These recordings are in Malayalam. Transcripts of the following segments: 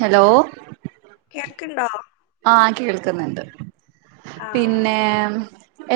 ഹലോ കേൾക്ക്ണ്ടോ ആ കേൾക്കുന്നുണ്ട്. ആ പിന്നെ മ്.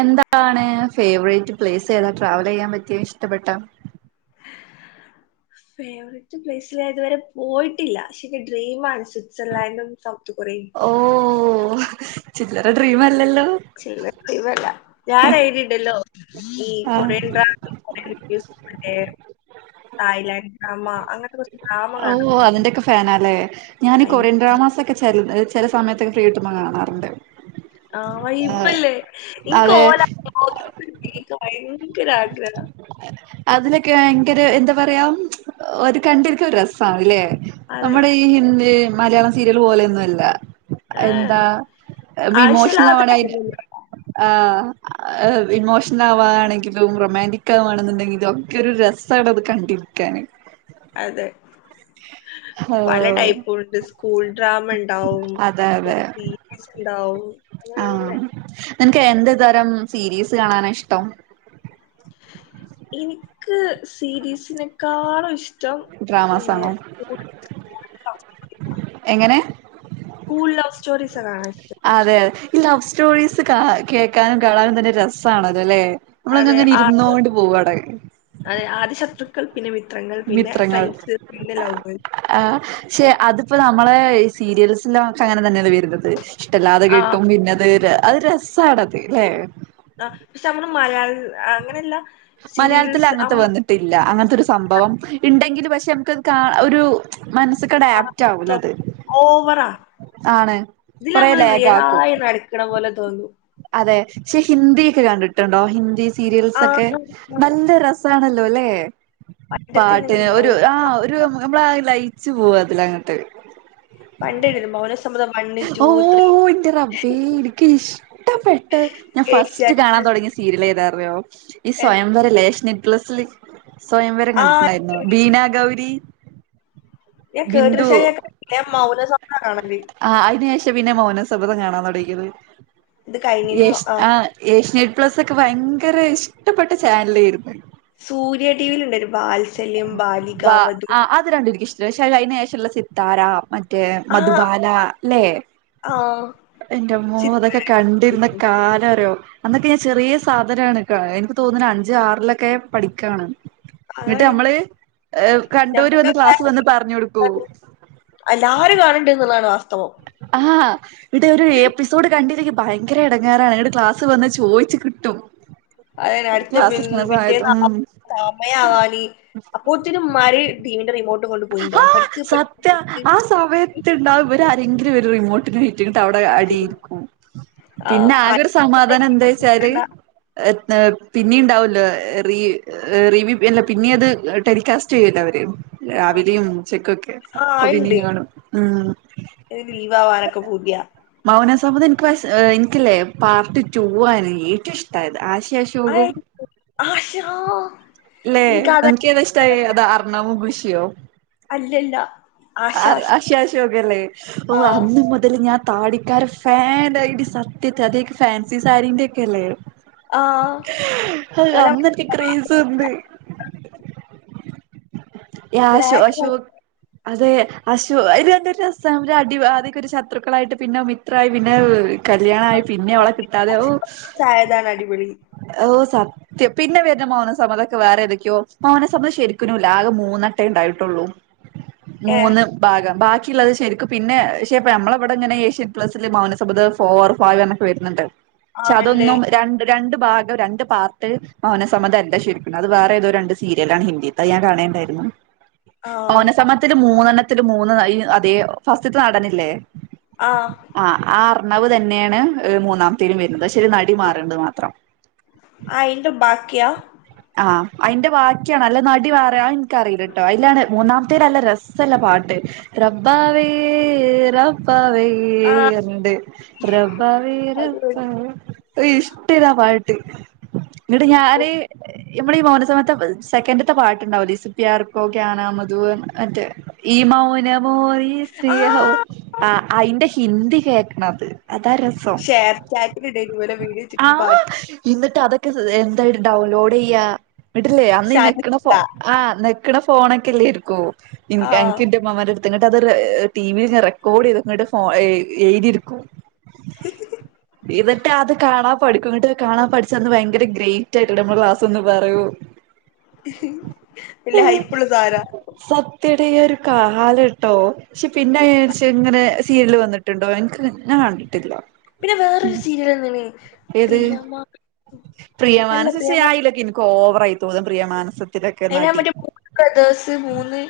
എന്താണ് ഫേവറേറ്റ് പ്ലേസ് ഏതാ ട്രാവൽ യ്യാൻ പറ്റിയ ഇഷ്ടപ്പെട്ട? [inaudible] ഫേവററ്റ് പ്ലേസിൽ ഞാതുവരെ പോയിട്ടില്ല ഷെന്റെ ഡ്രീം ആണ് സ്വിറ്റ്സർലാൻഡും, സൗ ഓ...... ചില്ലറ ഡ്രീം അല്ലല്ലോ. [unintelligible] ഞാനെഴുതിണ്ടല്ലോ. ഈ ആഹ് കൊറിയൻ ഡ്രാമെം മറ്റേ തായ്ലാൻ ഡ്രാമ അങ്ങൻത്തെ കൊർച്ച് ഓ ഹൊ അതിന്റൊക്കെ ഫാനാലെ? ഞാൻ അതിന്റെ കൊറിയൻ ഡ്രാമാസ് ഒക്കെ ചെൽ ചില സമയത്തൊക്കെ ഫ്രീട്ടുമ്പ കാണാറുണ്ട്. ആ ആ, വൈബല്ലേ ഇൻക്ക് അതെ ഓല [unintelligible] [unintelligible] ആഗ്രഹാ. അതിലൊക്കെ വയങ്കര എന്താ പറിയാ ഒര് കണ്ടിരിക്ക രസാണ്ല്ലേ. അതെ നമ്മുടെ ഈ ഹിന്ദി മലയാളം സീരിയൽ പോലെയൊന്നുംല്ല. ഏ എന്താ ഏ ഇമോഷൻൽ ആവശ്യമില്ലാത്ത ആവണ [unintelligible] കാര്യങ്ങളൊന്നുമില്ല ആ.... ഇമോഷണൽ ആവാണെങ്കിലും റൊമാന്റിക് ആവാണെന്നുണ്ടെ ഇതൊക്കെ ഒരു രസമാണ് അത് കണ്ടിരിക്കാന് അതെ ഹോ പല ടൈപ്പു ഉണ്ട് സ്കൂൾ ഡ്രാമ ഉണ്ടാവും സീരിൽസ് ഉണ്ടാവും ആ നിനക്ക് എന്ത് തരം സീരീസ് കാണാനാ ഇഷ്ടം എനിക്ക് സീരീസിനെക്കാളും ഇഷ്ടം ഇങ്ങനെ ഡ്രാമാസാണോ സ്കൂൾ സ്കൂൾ എങ്ങനെ സ്കൂൾ ലവ് സ്റ്റോറി സ കാണാനിഷ്ടം അതെ ഈ ലവ് സ്റ്റോറീസ് കാ കേൾക്കാനും കാണാനും തന്നെ രസാണല്ലോ അല്ലേ നമ്മളങ്ങ അതെ അങ്ങനെ ആ ഇരുന്നോണ്ടി പോവടെ അതെ ആദ്യ ശത്രുക്കൾ പിന്നെ മിത്രങ്ങൾ പിന്നെ ഫ്രണ്ട്സ് പിന്നെ ലവ് ആഹ് പക്ഷെ അതിപ്പോ നമ്മളെ സീരിയൽസല്ലാംക്കെ അങ്ങനെ തന്നെയാല്ലേ വരുന്നത് ഇഷ്ടമല്ലാതെ ആ കിട്ടും പിന്നെ അത് അത് രസണത് അല്ലെ ആ പക്ഷെ നമ്മള് മലയാള അങ്ങനെയല്ല മലയാളത്തി സീരിയൽസ് അം അങ്ങനത്തെ വന്നിട്ടില്ല അങ്ങനത്തെരു സംഭവം ഇ ണ്ട പക്ഷെ നമുക്ക് ക ഒരു മനസിക്ക് ആ അടാപ്റ്റ് തോ ആവലത് ഓവറാ ആണ് ഇതില് കൊറെ നമ്മള് ലാഗക്കും റിയലായി നടക്കണ പോലെ തോന്നും അതെ പക്ഷെ ഹിന്ദിക്കെ കണ്ടിട്ടുണ്ടോ ഹിന്ദി ആ സീരിയൽസ്സ ക്കെ നല്ല രസ ആണല്ലോ അല്ലെ പണ്ടത്തെ പാട്ടിന് മൗ ഒരു ആ നമ്മ ള വച്ച് പോവാ അതിലങ്ങട്ട് പണ്ടെഴുതും മൗനസമ്മതം വണ്ണ് ടു ഓ ത്രീ എന്റെ റബേ എനിക്ക് ഇഷ ഇഷ്ടപ്പെട്ട് ഞാൻ ഫസ്റ്റ് കാണാൻ ഏഷ്യാനെറ്റ് തുടങ്ങി സീരിയൽ എതറിയോ ഈ സ്വയംവരെ ലേഷ പ്ല സില് സ്വയംവരം ആ കണ്ടിട്ടുണ്ടായിരുന്നു ബീന ഗൗരി ഞാൻ കേട്ടിന് ബിന്ദു ശേഷം ഞാൻ കണ്ടില്ല ഞാൻ മൗനസമ്മതം കാണല് ആ അതിന് ശേഷം പിന്നെ മൗനം സമ്മതം കാണാൻതു ഇകിനു ഇത് കഴിഞ്ഞേന് മു യശിയാ ആ യേഷി പ്ലസ്സൊക്കെ ഭയങ്കര ഇഷ്ടപ്പെട്ട ചാനലായിയിരുന്നു സൂര്യടിവി യി ൽ ഉണ്ടായി രുന്നു വാത്സല്യം ബാലികാവതു ശേഷം അഴന് ശേഷമുള്ള സിത്താര മറ്റേ ആ മധുബാല അല്ലേ ആ എന്റെ മോ ചിത്ര അതൊക്കെ കണ്ടിരുന്ന കാലം അറിയോ അന്നൊക്കെ ഞാൻ ചെറിയ സാധനാണ് എനിക്ക് തോന്നുന്നത് അഞ്ച ആറിലൊക്കെ പഠിക്കാണ് എന്നിട്ട് അതാണ് നമ്മള് കണ്ടൂര് നമ്മുടെ വന്ന് ക്ലാസ് വന്ന് പ്രായത്തില് പറഞ്ഞ കൊടുക്കും എല്ലാരും കാണണ്ടേ എന്നുള്ളാണ് ആ ഇവിടെ ഒരു എപ്പിസോഡ് കണ്ടിരിക്ക ഭയങ്കര ഇടങ്ങാറാണ് ട് ക്ലാസ് വന്ന് ചോയിച്ചു കിട്ടും ക്ലാസിൽ സമയിട്ടും സാമയാവാലി അപ്പോ ഒത്തിരി മാരി ദി ആ സത്യ ആ പഠിക്ക് സമയത്ത്ണ്ടാവകും ഇവരാ രെങ്കിലും ഒരു റിമോട്ടിന് റ്റട്ട അവിടെ അടിയിരിക്കും ആഹ് പിന്നെ ആകെ ഒരു സമാധാനം എന്താ വെച്ചാല് ആഹ് പിന്നെ ഉണ്ടാവല്ലോ റി റി വ്യൂ അല്ല പിന്നെ അത് ടെലികാസ്റ്റ് ചെയ്യൂലോ അവര് രാവിലെയും ഉച്ച ക്കൊക്കെ അപ്പൊ പിന്ന കാണും ഉ ഇത് ലി വാവാനൊക്കെ പൂതിയാ അഭത് എനിക്ക് എനിക്കല്ലേ പാർട്ട് ടൂ ആണ് ഏറ്റവും ഇഷ്ടമായത് ആ ആയി ആശാ ല്ലെ ഇൻക്കതാ നിനക്ക് ഏത ഇഷ്ടായി അത് അറിണമോ വിഷിയോ അല്ലല്ല ആശ ആ ആശ ആശാഷോകല്ലേ ഓ ആഹ് അന്ന മുതലൽ ഞാ താടിക്കാർ ഫാൻായിട്ട് സത്യത്തി അത ഫാൻസി സാരിന്റെ ക്കെ ല്ലേ ആഹ് അ ഓല അന്നർക്ക് ക്രേസ് ഉണ്ട് അശോ ബ്ലാക്ക് അശോക് അതെ അശ ഇ എന്ത ഒരു അടി അത ഒരു ശത്രുക്കളായിട്ട് പിന്നെ മിത്രായി പിന്നെ കല്യാണമായി പിന്നെ അവളെ കിട്ടാതെ ചായതാണ് അടിപൊളി ഓ സത്യം പിന്നെ വരുന്ന മോന സമ്മതൊക്ക വേറെ തൊക്കെയോന സമ്മത ശരിക്കന ആകെ മൂന്നട്ട ഉണ്ടായിട്ടുള്ളൂ ഏഹ് മൂന്ന് ഭാഗം ബാക്കി അത് ശരിക്കും പിന്നെക്ഷെ ഇപ്പ നമ്മളെവിടെ ഇങ്ങനെ ഏഷ്യൻ പ്ലസില് മൗനസഭദ ഫോ ഫവ് എന്നൊക്കെ വരുന്നുണ്ട്. പക്ഷെ ആഹ് ഇണ്ട് അതൊന്നും രണ്ട് രണ്ട്. ഭാഗം രണ്ട് പാട്ട് മൗനസമതല്ല ശരിക്കും അത് വേറെ ഏത് ഒരു രണ്ട് സീരിയലാണ് ഹിന്ദിത്തെ ണണ്ടയിരുന്നു ആഹ് മൗനസമ്മതത്തിൽ മുന്നണ്ണത്തി മൂ അത ഫസ്റ്റ് നടനില്ലേ ആഹ് ആ കർണവ് തന്നെയാണ് മൂന്നാമത്തേും വരുന്നത്ക്ഷരി നടി മാറണ്ട് മാത്രം. ആയിന്റെ ബാ ക്യാ അതിന്റെ വാക്കിയാണ് അല്ല നടി പറൻ എനിക്കറിയില്ലട്ടോ അതിലാണ് മൂന്നാമത്തെേ ഒരു നല്ല രസമല്ല പാട്ട് - റബാവേ റബാവേ ണ്ട് റബബ വേ അത് വഴി ഇഷ്ടില്ല പാട്ട് ട്ട് ന് ക്കും ഇമ്മടെ ഈ മൗനസമയത്തെ സെക്കൻഡത്തെ പാട്ടുണ്ടാവ ലി സപിാർക്കോനാ മധുൻ മറ്റേ ഈ മൗനമോറി സേഹോ ആഹ് ആ അതിന്റെ ഹിന്ദി കേക്കണ അത് അതാ രസം ഷെയർ ചാറ്റിലിടേനി ഇവലെ വീഡിയോ വെച്ചിട്ട് ആഹ പാട്ട് എന്നിട്ട് അതൊക്കെ എന്തായിട്ട് ഡൗൺലോഡ് ചെയ്യ ഇട്ടില്ലേ അന്ന് നക്ക ഫോ ആ ഫോണൊക്കെല്ലേരിക്കും ആഹ് എനിക്ക് ൻന്റെ മേൻ ക്ക് ങ്ങോട്ട് അത് ടി വിയിൽ ഞ റെക്കോർഡ് ചെയ്തങ്ങോട്ട് എഴുതിരിക്കും ഇന്നിട്ടാട്അതാകാണാൻ പഠിക്കും ഇങ്ങിട്ട് കാണാൻ പഠിച്ചന്ന് ഭയങ്കര ഗ്രേ ട്ട നമ്മൾ ക്ലാസ് ഒന്ന് പറയൂ. ഉ ഹ് ഹ് പില്ല ഹൈപ്പുള്ള സാരാ എടീ ഒരു കാലം ഇട്ടോ പക്ഷെ പിന്നെ അയ്ന് ഷംഇങ്ങനെ സീ എൽൽ വന്നിട്ടുണ്ടോ അനക്ക് ഞാൻ കണ്ടിട്ടില്ല. പിന്നെ വേറൊരു ഉം സീരിയൽ വന്ന്ണ് ഏത് പ്രിയമാഅല്ല പ്രിയമാനസം പക്ഷെ അയിലൊക്കെ എനിക്ക് ഓവറായി തോന്നും പ്രിയമാനസം അനമ്മറ്റേ മൂന്ന് ബദേേഴ് സ് മൂന്ന്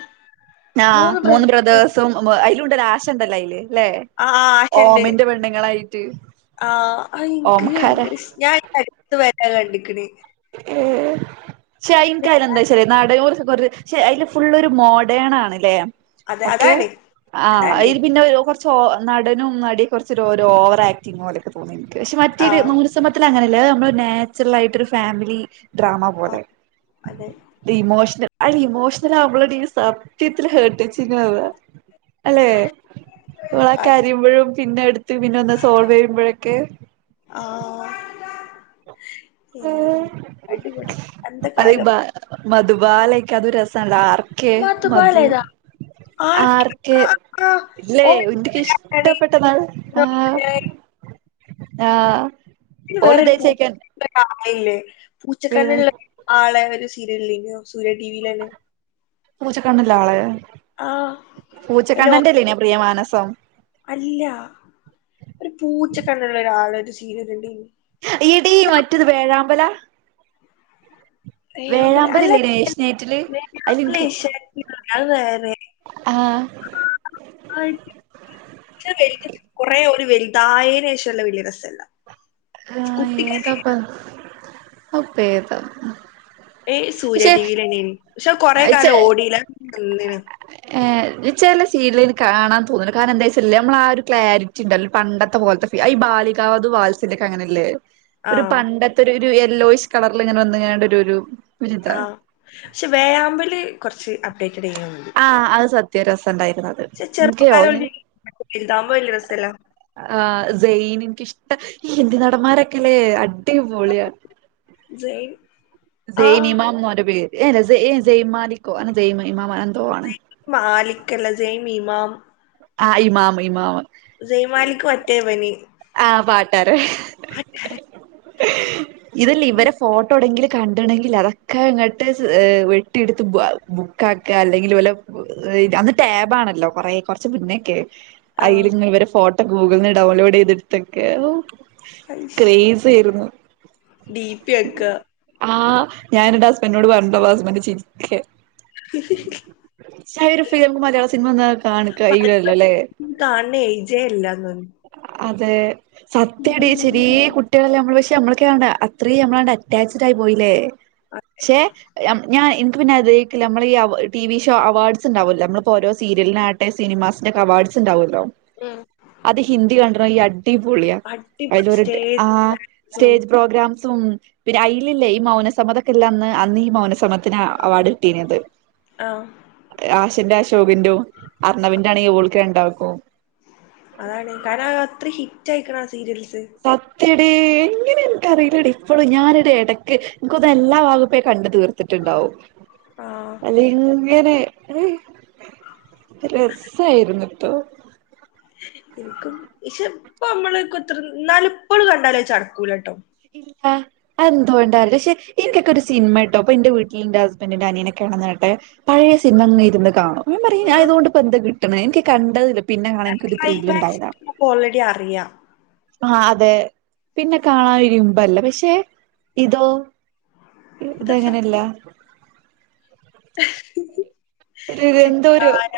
ആഹ് മൂന്ന് ബ്രദേേഴ്സും അതിലുണ്ടല്ലേ ആശ ഉണ്ടല്ലോ അയില് അല്ലെ ആ ഓമിന്റെ പെണ്ങ്ങളായിട്ട്. ആഹ് അഹ്ൻക്ഭയങ്കരഷ്ടാഞാൻ ഇപ്പോഅടുത്ത് വരെരാ കണ്ടി ഏ ചൈൻകർ എന്താ [unintelligible] ച്ച നാടൻ പക്ഷെ അതില് ഫുള് ഒരു മോഡേൺ ആണല്ലേ? അത് ഓക്കെ അതാണ് ആ അതാണ് അയിൽന് പിന്നെകൊർ കു നടനും നടിയ കുറച്ച് ഓരോ ഓവർ ആക്ടിങ്ങും പോലൊക്കെ തന്നി എനി പക്ഷെ ആ മറ്റൊരു നൂ ഒരു സമത്തി അങ്ങന അത് ഞമ്മളെ നാ ചെറൽ ആയിട്ട് ഒരു ഫേമിലി ഡ്രാമ ആ പോലെ അതെ ഒര് ഇമേഷണൽ അ ഇമോഷണൽ നമ്മളുടെ സത്യത്തിൽ കേട്ടിച്ചി അല്ലെ ഓള് അതെ കരയിപ്പളുംപിന്നെ എടുത്ത് പഒന്ന് സോൾവ്‌ യ്യുമ്പല കെ [inaudible] എ അടിപടി അന്ത കാലം. മധുബാലക്ക അത് രസല്ല ആർക്കെ മധു മാത്തുപ്പാലേതാ - ആർക്ക് ആർക്കെ ആ ആ ആ. ഇല്ലേ ഓൻ എന്റെക്ക് ആരാണ്? ഇഷ്ടപ്പെട്ട നാൾ ആ ആഹ വേറൊരു പൂച്ച ആളല്ലേ പിന്നെ പൂച്ചക്കണ്ണുള്ളആളെ സീരിയൽ ലന്നോ സൂര്യ ടി വി ലെല്ല പൂച്ചക്കണ്ണല്ല ആള് അയില് പൂച്ചക്കണ്ണന്റെല്ലേനെ പ്രിയമാനസം. അല്ല ഒരു പൂച്ചക്കണ്ടുള്ള ഒരാള ഒരു സീരല്ണ്ടൈ നി ഇഈട മറ്റത് പേഴാമ്പലാ ല അല്ല ഏഷ്യാനെറ്റില് [unintelligible] അത് വേറെ ആ ആ വലു കൊറെേ ഒരു വലുതായന ശേഷമുള്ള വീഡിയോ രസല്ല ആ കുട്ടിക്കാലം ഏതാപ്പ അപ്പ ഏതാ ഏയ്സൂര്യ ടിവിൽന്നെയനി പക്ഷെ കൊറെേ കാലം ഓടില്ല ആഏ എടി ചില സീരിയൽ കാണാ തോന്നുലാ കാരണം എന്താ വച്ച നമ്മള ആ ഒരു ക്ലാരിറ്റി ഉണ്ടല്ല പണ്ടത്തെ പോലത്തെ പാലിക്കാവത് വാത്സിലോക്കെ ഒക്കെ അങ്ങനെയല്ലേ ആ ഒരു പണ്ടത്തെ ഒരു ഒരു യെല്ലോയിഷ് കളറൽ ഇങ്ങനെ വന്നങ്ങണ്ട ഒരു ഒരു ഒരിതാ ആപക്ഷെ വേയാമ്പല് കുറച്ച് അപഡേറ്റ് ഒരിങ്ങി മതി ആഹ് അത് സത്യ രസണ്ടായിരുന്നു അത് ഇൻക്ക് ഓനിം ചെറുപ്പക്കാരുതാകുമ്പോ വലിയ രസല്ല ആ സയിന് എനിക്ക് ഇഷ് ഈ ഇന്ത്യ നടന്മാരൊക്കെല്ലേ അടിപോളിയാ ജയ് ആ ജയ്ൻ ഇമാം എ ന്ന് പറ പേര് ഏല്ലയ് ജയ്മാലിക്കോ അന ജയ് ഇമ ഇമാം എ തോആ ണ് കല്ല സയിൻഇമാം ആ ഇമാമ ഇമാമ മാലിക് ആ പാട്ട പാട്ട് ഇതല്ലേ ഇവരെ ഫോട്ടോ എടെങ്കില കണ്ടണെങ്കിൽ അതൊക്കെ അങ്ങോട്ട് വെട്ടിയെടു ബുക്കാക്ക അല്ലെങ്കിൽ അന്ന് ടാബ്ആണല്ലോ കുറേ കുറച്ച് മു ന്നേക്കെ ആ അയിൽ ഇങ്ങ വരെ ഫോട്ടോ ഗൂഗിളന്ന് ഡൗൺലോഡ് ചെയ്തെടുത്തൊക്കെ അഹു ക്രേസ് ആയിരുന്നു ഡി പി ഒക്കെ ആ ഞാന് എന്റെ ഹസ്ബന്റി നോട് പറഞ്ഞു ണ്ടോ ഹുസ്ബന്റ് ചിരിക്ക [inaudible] ശകലം ഫ്രീ വരുമ്പോ നമുക്ക് മയാള സിനിമ കാണും പറയുമ്പോ കയില്ലല്ലേ കാണുന്ന ഏജേ അല്ലാന്ന് തോന്നുന്നു അ [unintelligible] സത്യാഡീ ചെറിയ കുട്ടികളല്ലെ നമ്മൾ നമ്മക്കണ്ട് അത്രയും നമ്മളാണ്ട് അറ്റാച്ചഡ് ആയി പോയില്ലേ അതെ പക്ഷെഞാൻ എനിക്ക് പിന്നെ ഇത നമ്മള ഈ ടി വി ഷോ അവാർഡ്സ് ഇ ണ്ടാവകല്ലോ നമ്മിപ്പോ ഓരോ സീ സീരിയലാവട്ടെ സിനിമാന്സ് അവാർഡ്സ് ഉണ്ടാവുമല്ലോ ഉം അത് ഹിന്ദി കണ്ട അടിപൊളിയാ അടിപൊളി അതിലരു സ്റ്റേജ് ആ ഉം സ്റ്റേജ് പ്രോഗ്രാം തും പിന്നെ അയില്ലല്ലേ ഈ മൗനസമ്മതൊക്കെല്ല അന്ന് അന്ന് ഈ മൗനസമത്തിന് അവാർഡ് കിട്ടിന്നത് ആ ആശന്റെ അശോകന്റോം അർണവിന്റെ ആണെങ്കിൽ ഓൾക് രണ്ടാൾക്കും അതാണ് കാരണം അഹ് അത്ര ഹിറ്റ് ആയിക്ണ് ആ സീരിയൽ സത്യ ടീ ങ്ങനെ ഇൻക്ക്അറിയില്ലടി ഇപ്പോളും ഞാനരു ഇടക്ക് ൻക്കോന്ന എല്ലാ വാകപ്പേ കണ്ട് തീർത്തിട്ടുണ്ടാവും ആ അല്ലെ ങ്ങനെ അഹ് രസായിരുന്നുട്ടോ ഇൻക്കും ഇഷേ ഇപ്പമ്മള് കുതൃ നാല് പ്പളുത് കണ്ടാലും അയ് ചടക്കൂലാട്ടോ ഇല്ല അത് എന്തുകൊണ്ടാറില്ല പക്ഷെ എനിക്കൊക്കെ ഒരു സിനിമ ട്ടോ പൊ ഇന്റെ വീട്ടിൽ ഇന്റെ ഹസ്ബൻഡന്റെ അനിയനൊക്കെ [unintelligible] പഴയ സിനിമങ്ങ ഇരുന്ന് കാണു ഞാ പറയും ആ ഞാൻ ഇതുകൊണ്ട് ഇപ്പോ എന്ത് കിട്ടണ എനിക്ക് കണ്ടതില് പിന്നെ കാണൻ എനിക്കൊരു ത്രീല്ല് ഉണ്ടാവ് ക്ലൈമാക്സ് ല നമുക്ക് ഓൾറെഡി അറിയാം ആഹ് അതെ പിന്നെ കാണാൻ ഒരിമ്പല്ല പക്ഷെ ഇതോ ഇത് ശ- ഇതെങ്ങനെയല്ല ഒരു എന്തോരു സിത്താര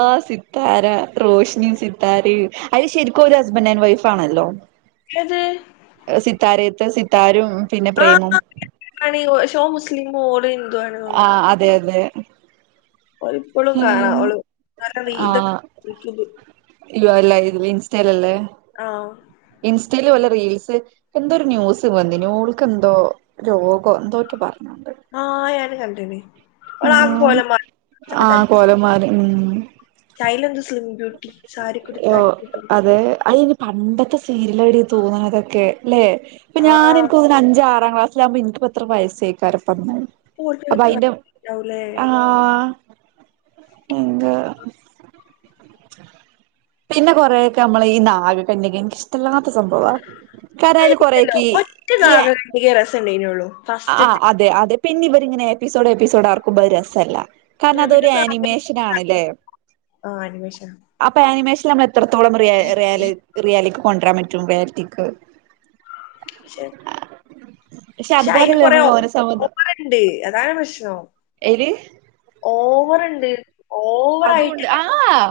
ആഹ് സിത്താര റോഷനിയും സിത്താരയു അയ്ല് ശരിക്കും ഒരു ഹസ്ബൻഡറ് ആൻ വൈഫ് ആണല്ലോ ഏത് സിത്താരയത്തെ സിത്താരും പിന്നെ പ്രേമും ആഹ് ഹണീറോഷോ ഓൻ മുസ്ലിമ് ഓള് ഹി ആഹ് അതെ യതെ. ഒരിപ്പളും കാണാം ഓളു [unintelligible] ഇവ ലൈവ്ലിൻസ്റ്റേല്ലല്ലേ? ആഹ് ഇൻസ്റ്റേല് പോലെ റീൽസ് എന്തോരു ന്യൂസ് വന്ന്ന് ഓൾക്കന്തോ രോഗോ എന്തോറ്റ പറഞ്ഞു. ആഹ് ഞാന്കണ്ട്ണ്. ഓളാകെ ആഹ് കോലം മറ ച്ചൊക്കെ ആഹ് തടിച്ച് കോലന്മാര് ഉം സൈലെന്ത്‌ സ്ലിം ബ്യൂട്ടി, സാരി ഓ കുടുത്ത് അടിപൊളി അതെ അയിന് പണ്ടത്തെ സീരിയലവര് തൂങ്ങ്ണതൊക്കെ ല്ലെ, പ്പൊ ആ ഞാനെ നിക്ക് ഓന്ന്ണ് അഞ്ചാ ആ ത്താം ക്ലാസിലാവ്മ്പ ഇൻക്ക്പ്പെത്ര വയസ്സെയിക്കാരം ഇപ്പംന്ന്. അപ്പ അയിന്റെ ലവുലേ ആഹ് എന്താ പിന്നെ കൊറേയൊക്കെ നമ്മളേ ഈ നാഗ കനൃകെ എനിക്കിഷ്ടല്ലാത്ത സംഭവാത്. [unintelligible] ആയിരിക്കല്ലോ കൊറേക്കീ ഒറ്റ [unintelligible] നാഗകണ്ണിക രസം ഉണ്ടായിരുന്നുള്ളൂ ആഹ് ഫസ്റ്റത്തെ അതെ അതെ പിന്നി വരിങ്ങനെ എപ്പിസോഡ് എപ്പിസോഡർക്കുമ്പൊത് രസല്ല. കാരണം പിന്നെ അതൊരു പിന്നെ നാഗ- ആനിമേഷനാണ്ല്ലേ? ആ അനിമേഷൻ അപ്പ ആനിമേഷൻല് നമ്മള് എ ത്രത്തോളം റിയ റിയാല് റിയാലിക്ക് കൊണ്ടരാൻ പറ്റും റിയാലിറ്റിക്ക്. പക്ഷെ പക്ഷെ ക്ഷെ അയിൽ അതുപോലെയല്ലേ കൊറേ നമ്മൾ ഓ മൗനസമ്മതം ഓവറ്ണ്ട് അതാണ് പ്രശ്നം. [unintelligible] ഏല് ഓവറ്ണ്ട് ഓ അതൂണ്ട് ആഹ്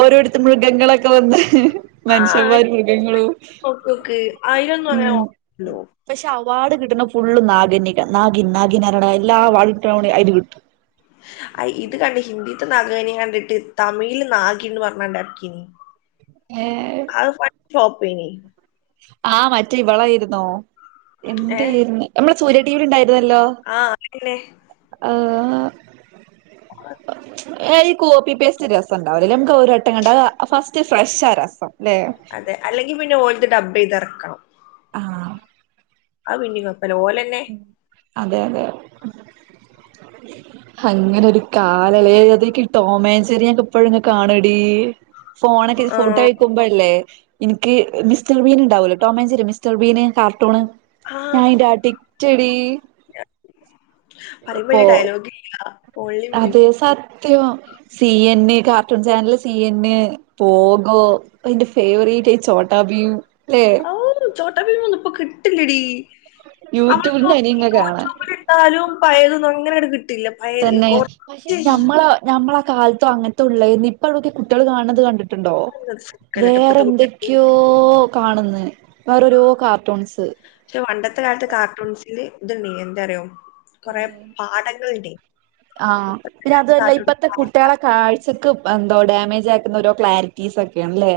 ഓരോര്ത്ത് മൃഗങ്ങളൊക്കെ വന്ന് ഇഹ് ആ അയില് മൻഷ്യന്മാരും മൃഗങ്ങളും നോക്ക്യോക്ക്. അയിലൊന്നും അങ്ങനെ ഉം. ഓവറില്ലല്ലോ. പക്ഷെ അ വാർഡ് കിട്ട്ണ് ഫുള്ള് നാഗന്യക്ക നാഗി നാഗിന നാരണ എല്ലാ [unintelligible] ഇത് കിട്ടും. അയ് ഇത് കണ്ട് ഹിന്ദി ത്ത നാഗ വല്ലിനെ കണ്ടിട്ട് തമിഴ്ല് നാഗിന്ന് പറഞ്ഞാണ്ട് എർക്കീനി. ഏഹ് [unintelligible] ആ മറ്റേ ഇവളായിരുന്നോ? ഏഹ് എന്തേര്ന്ന് നമ്മളെ സൂര്യ ടീവീല്ണ്ടായി ത് വല്ലോ ആഹ് അതന്നെ. ആഹ് ഏഹ് ഈ കോപ്പി പേസ്റ്റ് രസണ്ടാവുലല്ലേ. നമുക്കൊര്ട്ടം കണ്ടാ അയ് ഫസ്റ്റ് ഫ്രഷാ രസം. ല്ലേ അതെ, അല്ലെങ്കിൽ പിന്നെ ഓൽത് ഡബ്ബീതെറക്കണം. ആഹ് അയ് പിന്നി കൊ അതെ യതെ അങ്ങനൊരു കാല ല്ലേ അതൊക്കെ ടോമാൻ ജെറിക്കെ പ്പഴങ്ങ് കാണടീ. ഫോണൊക്കെ ഫോട്ടോ ആഹ് കഴിക്കുമ്പോഴല്ലേ? എനിക്ക് മിസ്റ്റർ ബീൻ ഉണ്ടാവല്ലോ ടോമൻചരി മിസ്റ്റർ ബീന് കാർട്ടൂണ് ആഹ് ഞാൻന്റെ ആട്ടി ചെടീ പറയുമ്പൊ ഇപ്പോ അയില് ഡയലോഗില്ല. Only music. അതെ സ യ സി എൻ എ കാർട്ടൂൺ ചാനല് സി എ ന്നെ, പോകോ അതിന്റെ ഫേവറേറ്റ് ട്ടെ ചോട്ടാ ബീം ഔ ചോട്ടാ ഭീമൊന്നുപ്പൊ കിട്ടിലിടീ അവള്പ്പോ യൂട്യൂബിന്റെ അനിയങ്ങ കാണാം യൂട്യൂബിലിട്ടാലും പയതൊന്നും തന്നെ, പക്ഷേ ടി ഞമ്മളെ നമ്മളെ കാലത്തും അങ്ങൻത്തെയുള്ളയെന്നെ ഇപ്പള്ള ത് കുട്ടിട്ട്യേള് കാണ്ണത് കണ്ടി ണ്ടോ കേട്ടോ വേറെ ഇപ്പത്തെ കുട്ടികൾക്ക് ന്തൊക്കെയോ കാണുന്നേ വേറൊരൂ കാർട്ടൂൺസ് ഇ ഇത്ണ്ട് എന്തറിയോ? കൊറെേ പാഠങ്ങള് ണ്ട്. ആ പിന്നെ തൊല്ല ഇപ്പത്തെ കുട്ടിട്ട്യേളെ കാഴ്ചക്ക് പ്പെന്തോ ഡാമേജ് ആക്കുന്ന രോ ക്ലാരിറ്റീസ് ഒക്കെയാണെല്ലേ?